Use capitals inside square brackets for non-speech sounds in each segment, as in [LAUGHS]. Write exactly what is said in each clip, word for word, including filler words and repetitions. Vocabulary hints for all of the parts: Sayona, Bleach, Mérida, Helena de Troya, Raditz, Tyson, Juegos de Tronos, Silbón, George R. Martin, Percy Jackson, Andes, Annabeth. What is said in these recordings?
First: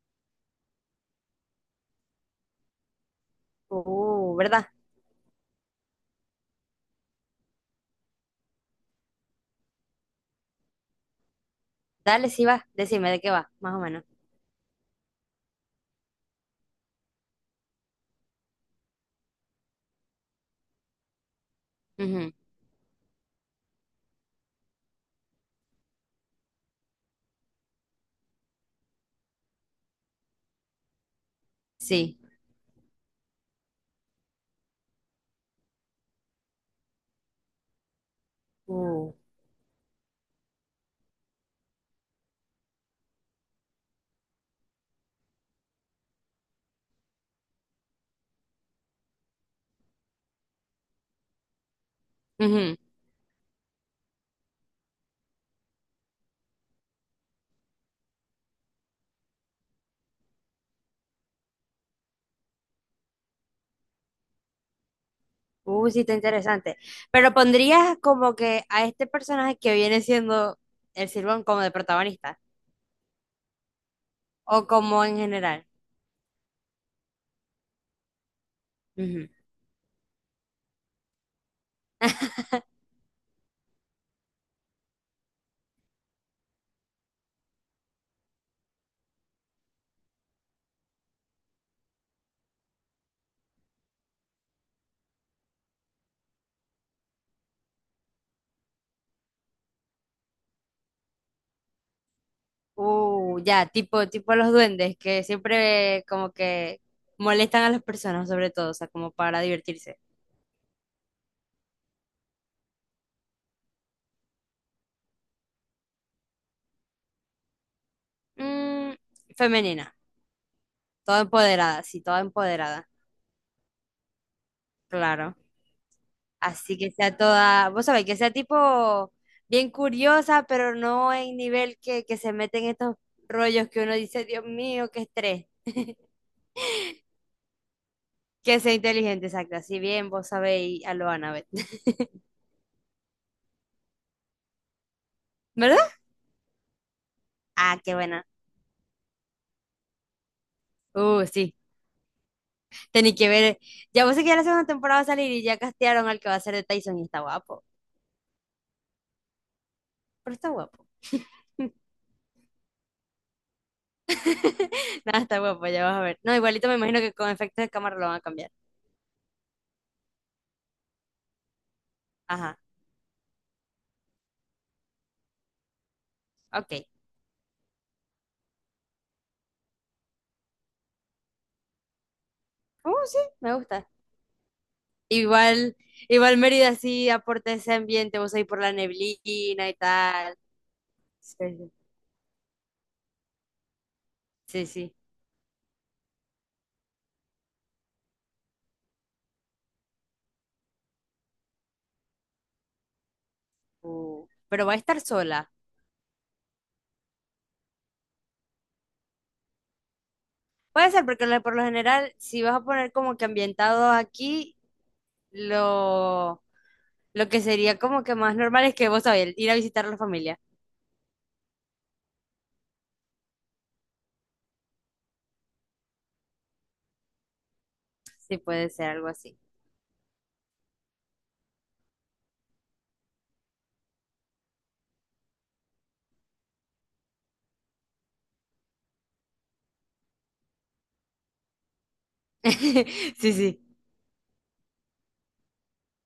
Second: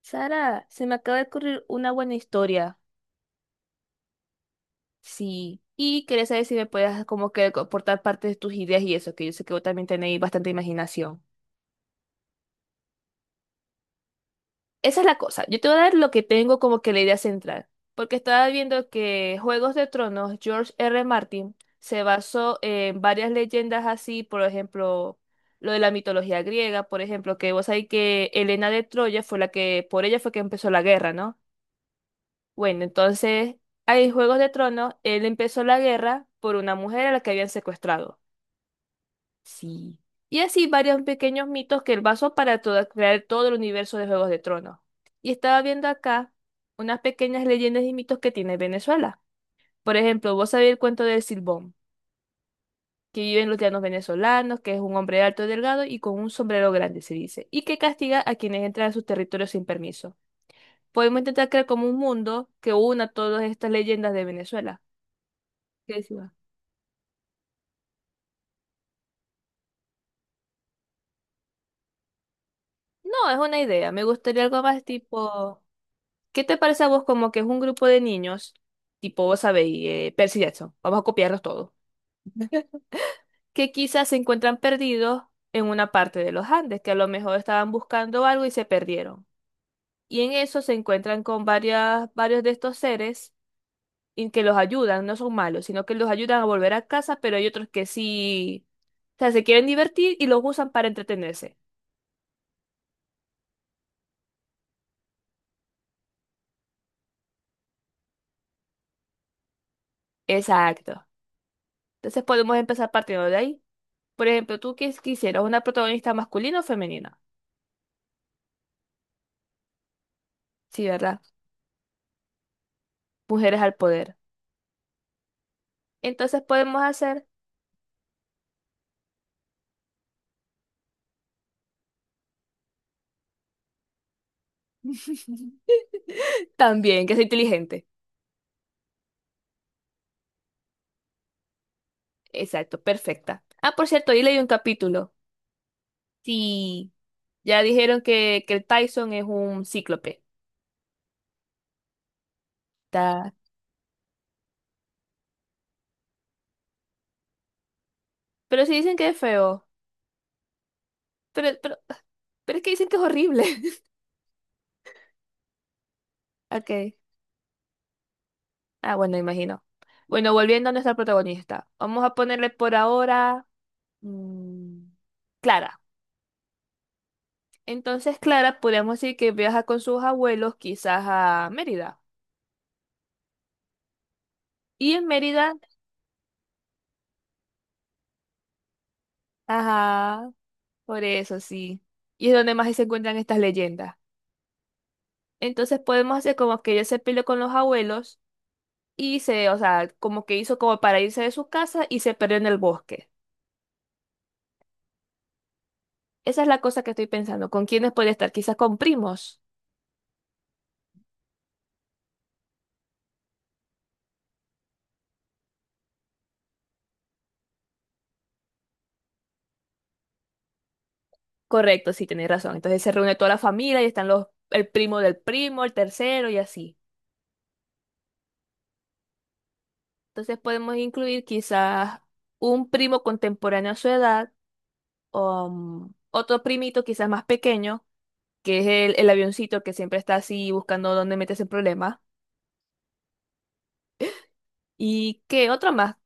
Sara, se me acaba de ocurrir una buena historia. Uh, ¿verdad? Sí. Y quería saber si me puedes como que aportar parte de tus ideas y eso, que yo sé que vos también tenéis bastante imaginación. Dale, sí va. Decime de qué va, más o menos. Esa es la cosa. Yo te voy a dar lo que tengo como que la idea central. Porque estaba viendo que Juegos de Tronos, George R. Martin, se Ujú. basó en varias leyendas así, por ejemplo, lo de la mitología griega, por ejemplo, que vos sabés que Helena de Troya fue la que, por ella fue que empezó la guerra, ¿no? Sí. Bueno, entonces, ahí en Juegos de Tronos, él empezó la guerra por una mujer a la que habían secuestrado. Uh, Sí. Y así varios pequeños mitos que él basó para toda- crear todo el universo de Juegos de Tronos. Y estaba viendo acá unas pequeñas leyendas y mitos que tiene Venezuela. Por ejemplo, vos sabés el cuento del Silbón, Ujú. que vive en los llanos venezolanos, que es un hombre alto y delgado y con un sombrero grande, se dice, y que castiga a quienes entran a sus territorios sin permiso. Podemos intentar crear como un mundo que una todas estas leyendas de Venezuela. Uh, ¿Qué Sí, está decías? interesante. Pero pondrías como que a este personaje que viene siendo el Silbón como de protagonista No, es una idea. Me gustaría algo o más como en tipo, general. ¿qué te parece a vos como que es un grupo de niños, tipo, Ujú. vos sabéis, eh, Percy Jackson, vamos a copiarlos todos, que quizás se encuentran perdidos en una parte de los Andes, que a lo mejor estaban buscando algo y se perdieron. Y en eso se encuentran con varias, varios de estos seres y que los ayudan, no son malos, sino que los ayudan a volver a casa, pero hay otros que sí, o sea, se quieren divertir y los usan para entretenerse. Uh, ya, tipo, tipo los duendes que siempre como que molestan a las personas, sobre todo, o sea, como para divertirse. Exacto. Entonces podemos empezar partiendo de ahí. Por ejemplo, tú qué quisieras una protagonista masculina o femenina. Mm, Femenina, Sí, ¿verdad? toda empoderada, sí, toda empoderada. Mujeres al poder. Claro. Entonces Así podemos que sea hacer toda, vos sabés, que sea tipo bien curiosa, pero no en nivel que, que se mete en estos rollos que uno dice, Dios mío, qué estrés. [LAUGHS] también que sea inteligente. Que sea inteligente, exacto. Así bien, vos sabéis a lo Annabeth. [LAUGHS] Exacto, perfecta. Ah, por cierto, ahí leí un capítulo. ¿Verdad? Sí, ya Ah, qué dijeron buena. que, que el Tyson es un cíclope. Uh, sí. Tení que Ta- ver. Ya vos sé que ya la segunda temporada va a salir y ya castearon al que va a ser de Tyson y está guapo. Pero sí dicen que es feo. Pero está guapo. Pero, pero, pero es que dicen que es horrible. [LAUGHS] [LAUGHS] Nada, está guapo, ya vas a ver. No, igualito me Ok. imagino que con efectos de cámara lo van a cambiar. Ah, bueno, imagino. Bueno, volviendo a nuestra protagonista. Vamos a ponerle Ajá, por ahora mm, Clara. ok. Entonces Clara, podríamos decir que viaja con sus abuelos quizás a Mérida. Uh, sí, me gusta. Y en Mérida, Igual, igual Mérida sí aporta ese ambiente, vos ahí por la neblina y ajá, tal. por eso Sí, sí. Y es donde más se encuentran estas leyendas. sí, sí. Entonces podemos hacer como que ella se peleó con los abuelos y se, o sea, como que hizo como para irse de su casa y se perdió en el bosque. Uh, Pero va a estar sola. Esa es la cosa que estoy pensando. ¿Con quiénes podría estar? Quizás con primos. Puede ser, porque lo- por lo general, si vas a poner como que ambientado aquí, lo, lo que sería como que más normal es que, vos sabés, ir a visitar a la familia. Correcto, sí, tenés razón. Entonces se reúne toda la familia y están los, el primo del primo, el tercero y así. Sí, puede ser algo así. Entonces podemos incluir quizás un primo contemporáneo a su edad o mm, otro primito quizás más pequeño, que es el, el avioncito que siempre está así buscando dónde meterse en problemas. [LAUGHS] Sí, sí. ¿Y qué otro más?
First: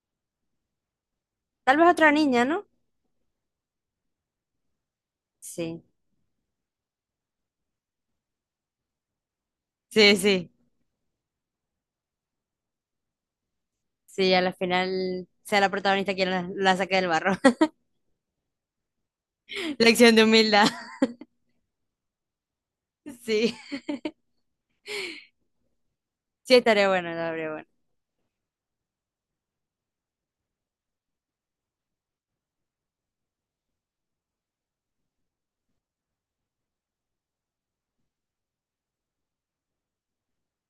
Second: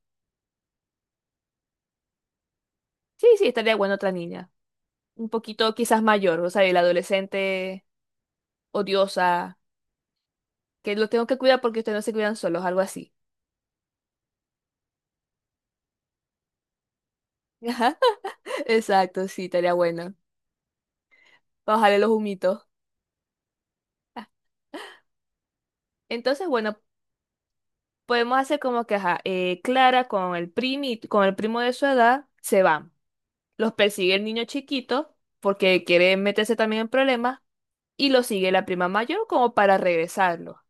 Tal vez otra niña, ¿no? Sí, sí, estaría bueno otra niña. Un poquito Sí, quizás mayor, o sea, el adolescente odiosa, sí, sí. que lo tengo que cuidar porque ustedes no se cuidan solos, algo así. Sí, a la final sea la protagonista quien la, la saque del barro. [LAUGHS] Ajá, exacto, sí, estaría [LAUGHS] bueno. Lección de humildad. [LAUGHS] Bajarle los humitos. Sí. Entonces, Sí, bueno, estaría bueno, estaría bueno. podemos hacer como que, ajá, eh, Clara con el primi, con el primo de su edad se van. Los persigue el niño chiquito porque quiere meterse también en problemas y lo sigue la prima mayor como para regresarlo.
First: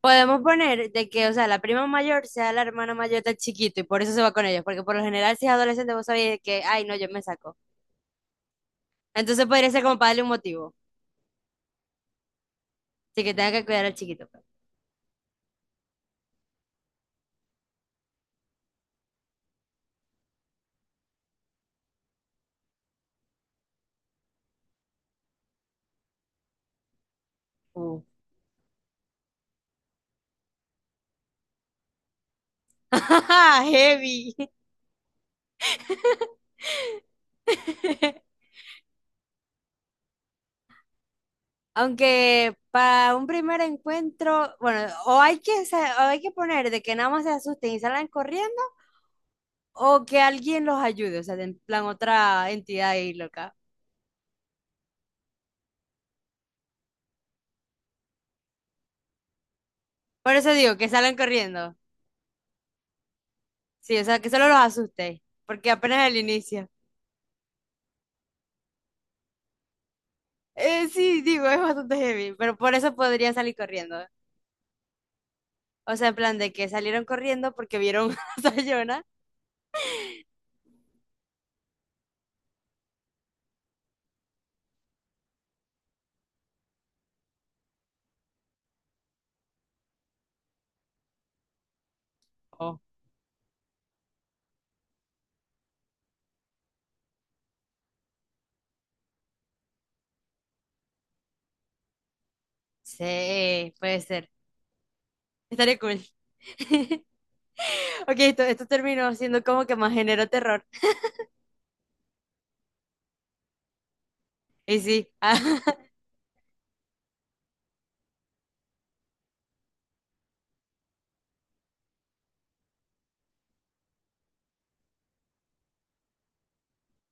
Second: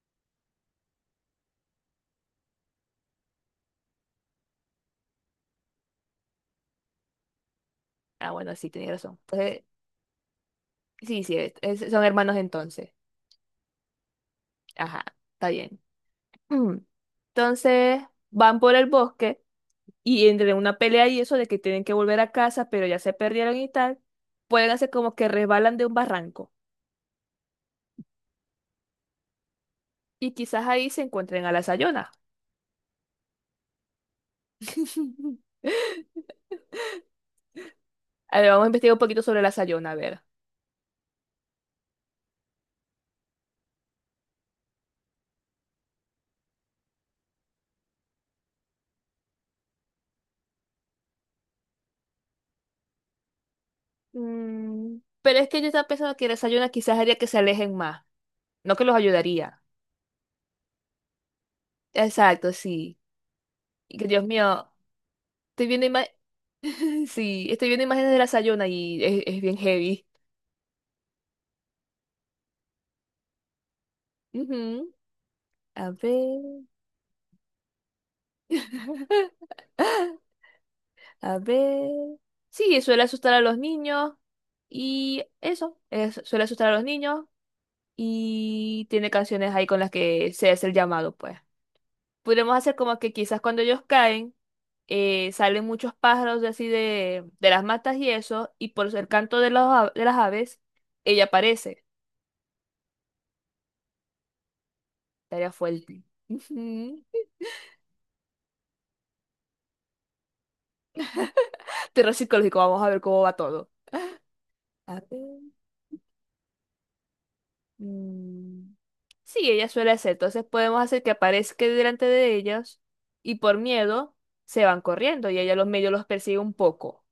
Podemos poner de que, o sea, la prima mayor sea la hermana mayor del chiquito y por eso se va con ellos, porque por lo general si es adolescente vos sabés que, ay, no, yo me saco. Ah, bueno, sí, tenía razón. Entonces Entonces, podría ser como para darle un motivo, sí, sí, es- es- son hermanos entonces. así que tenga que cuidar al chiquito, pues. Ajá, está bien. Mm. Entonces, van por el bosque y entre una pelea y eso de que tienen que volver a casa, pero ya se perdieron y tal, pueden hacer como que resbalan de un barranco Uh, y quizás ahí se encuentren a la Sayona. [LAUGHS] Heavy. [LAUGHS] A ver, vamos a investigar un poquito sobre la Sayona, a ver. Aunque para un primer encuentro, bueno, o hay que, sa- o hay que poner de que nada más se asusten y salgan corriendo, o que alguien los ayude, o sea, de en plan otra entidad ahí loca. Mm, pero es que yo estaba pensando que la Sayona quizás haría que se alejen más, no que los ayudaría. Por eso digo, que salgan corriendo. Exacto, sí. Y Sí, o que sea, Dios que solo los mío, asustéis, estoy porque viendo apenas es ima- el inicio. [LAUGHS] sí, estoy viendo imágenes de la Sayona y es, es bien heavy. Eh, sí, digo, es bastante heavy, pero por eso podría salir corriendo. Ujú. A O sea, en plan de ver. que salieron corriendo porque vieron [LAUGHS] a Sayona. [LAUGHS] A ver. Sí, suele asustar a los niños. Y eso, es- suele asustar a los niños. Y tiene canciones ahí con las que se hace el llamado, pues. Podríamos hacer Oh. como que quizás cuando ellos caen, eh, salen muchos pájaros de así de, de las matas y eso, y por el canto de, los a- de las aves, ella aparece. Sí, puede ser. Estaría Estaría cool. fuerte. Ujú. [LAUGHS] Ok, esto, esto terminó siendo como que más género terror. [LAUGHS] Terror psicológico, vamos a ver cómo va todo. Y A sí, [LAUGHS] ah, ver, mm. Sí, ella suele hacer. Entonces podemos hacer que aparezca delante de ellos y por miedo se van corriendo y ella los medio los persigue un poco.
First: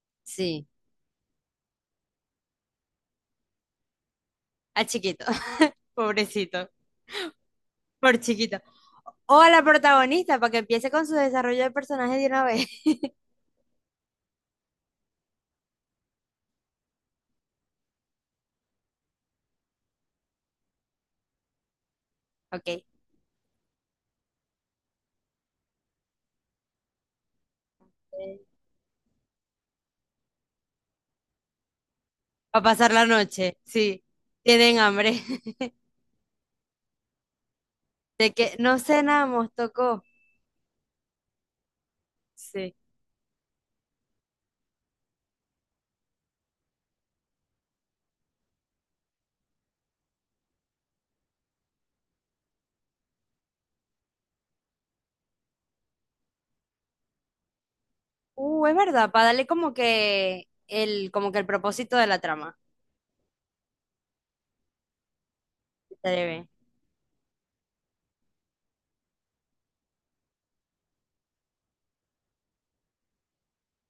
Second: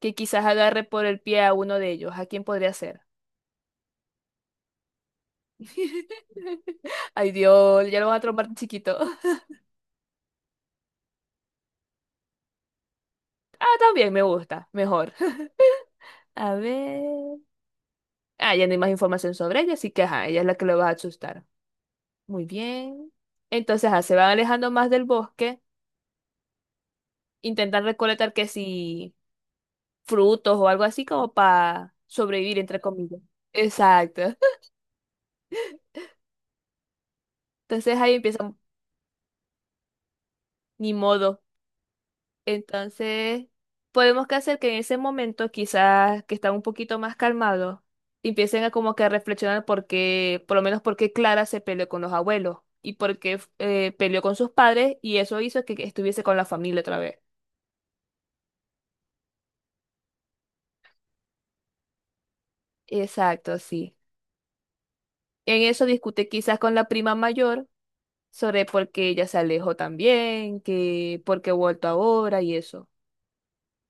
Que quizás sí, agarre por el pie a uno de ellos. ¿A quién podría ser? a chiquito, [LAUGHS] pobrecito, [LAUGHS] Ay, Dios, ya lo por van a trompar de chiquito. chiquito. O a la protagonista para que empiece con su desarrollo de personaje de una vez. [LAUGHS] Ah, también me gusta, mejor. [LAUGHS] A ver. Ah, ya no hay más información sobre ella, así que ajá, ella es la que lo va a asustar. Muy Ok. bien. Entonces, ah, se van alejando más del bosque, intentan recolectar que si frutos o algo así como para sobrevivir, Para entre pasar la comillas. noche, sí. Exacto. [LAUGHS] Tienen hambre. [LAUGHS] Entonces ahí De que empiezan, no cenamos, tocó. ni modo. Sí. Entonces, podemos que hacer que en ese momento, quizás que están un poquito más calmados, empiecen a como que a reflexionar por qué, por lo menos por qué Clara se peleó con los abuelos y por qué eh, peleó con sus padres y eso hizo que que estuviese con la familia otra vez. Uh, es verdad, para darle como que el, como que el propósito de la trama. Exacto, sí. En eso Estaría discute bien. quizás con la prima mayor sobre por qué ella se alejó también, que por qué ha vuelto ahora y eso.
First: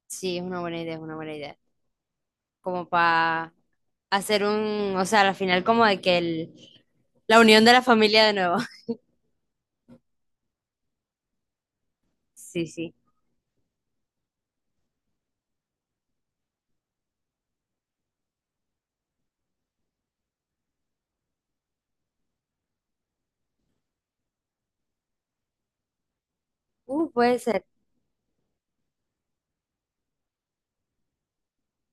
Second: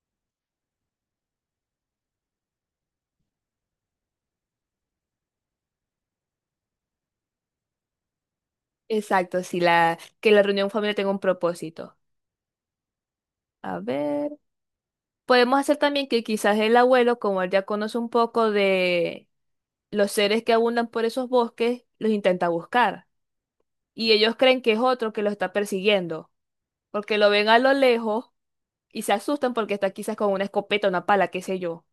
Sí, es una buena idea, es una buena idea. Como para hacer un, o sea, al final como de que el, la unión de la familia de nuevo. [LAUGHS] Exacto, sí, la, que la reunión familiar tenga un propósito. Sí, sí. A ver. Podemos hacer también que quizás el abuelo, como él ya conoce un poco de los seres que abundan por esos bosques, los intenta buscar. Y ellos creen que es otro que los está persiguiendo, Uh, porque lo Puede ven a ser. lo lejos y se asustan porque está quizás con una escopeta, una pala, qué sé yo.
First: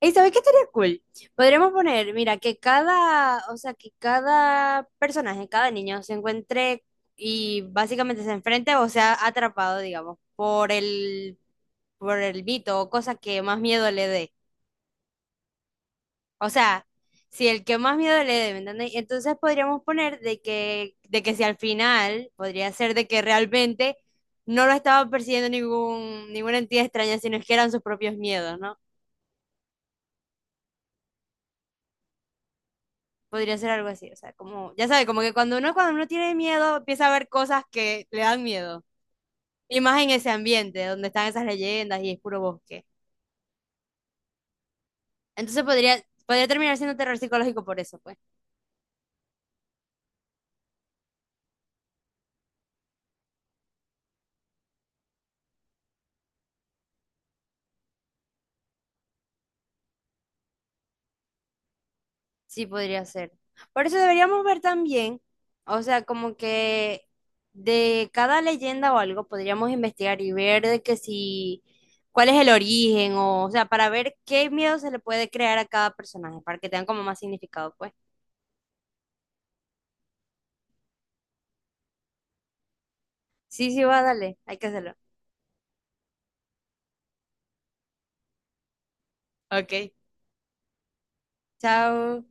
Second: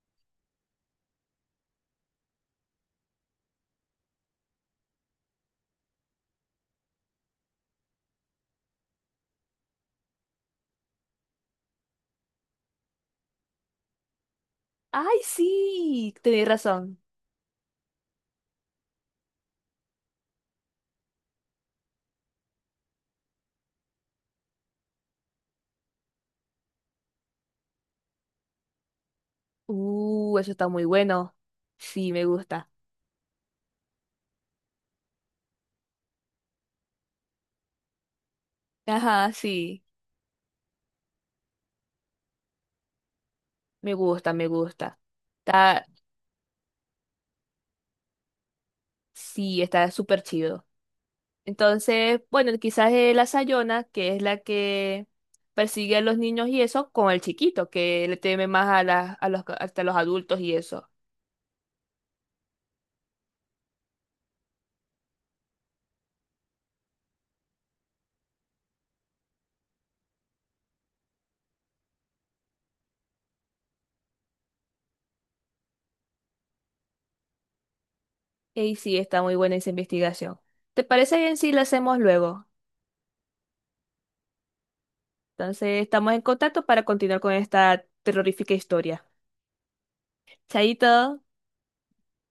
¿Y sabes qué estaría cool? Podríamos poner, mira, que cada, o sea, que cada personaje, cada niño se encuentre y básicamente se enfrente o sea atrapado, digamos, por el, por el mito o cosa que más miedo le dé. ¡Ay, sí! Tenés O sea, razón. si el que más miedo le dé, ¿me entiendes? Entonces podríamos poner de que, de que si al final podría ser de que realmente no lo estaba persiguiendo ningún, ninguna entidad extraña, sino que eran sus propios miedos, ¿no? Uh, eso está muy bueno. Sí, me gusta. Podría ser algo así, o sea, como, ya sabe, como que cuando uno, cuando uno tiene miedo, empieza a ver cosas que le dan miedo. Ajá, Y sí. más en ese ambiente, donde están esas leyendas y es puro bosque. Me gusta, me gusta. Entonces Está, podría, podría terminar siendo terror psicológico por eso, pues. sí, está súper chido. Entonces, bueno, quizás es la Sayona, que es la que persigue a los niños y eso, con el chiquito, que le teme más a, las a los, hasta los adultos y eso. Sí, podría ser. Por eso deberíamos ver también, o sea, como que de cada leyenda o algo podríamos investigar y ver de que si, cuál es el origen, o, o sea, para ver qué miedo se le puede crear a cada personaje, para que tengan como más significado, pues. Y sí, está muy buena esa investigación. ¿Te parece bien si la hacemos luego? Sí, sí, va, dale, hay que hacerlo. Entonces, estamos en contacto para continuar con esta terrorífica historia. Ok. Chaito. Chao.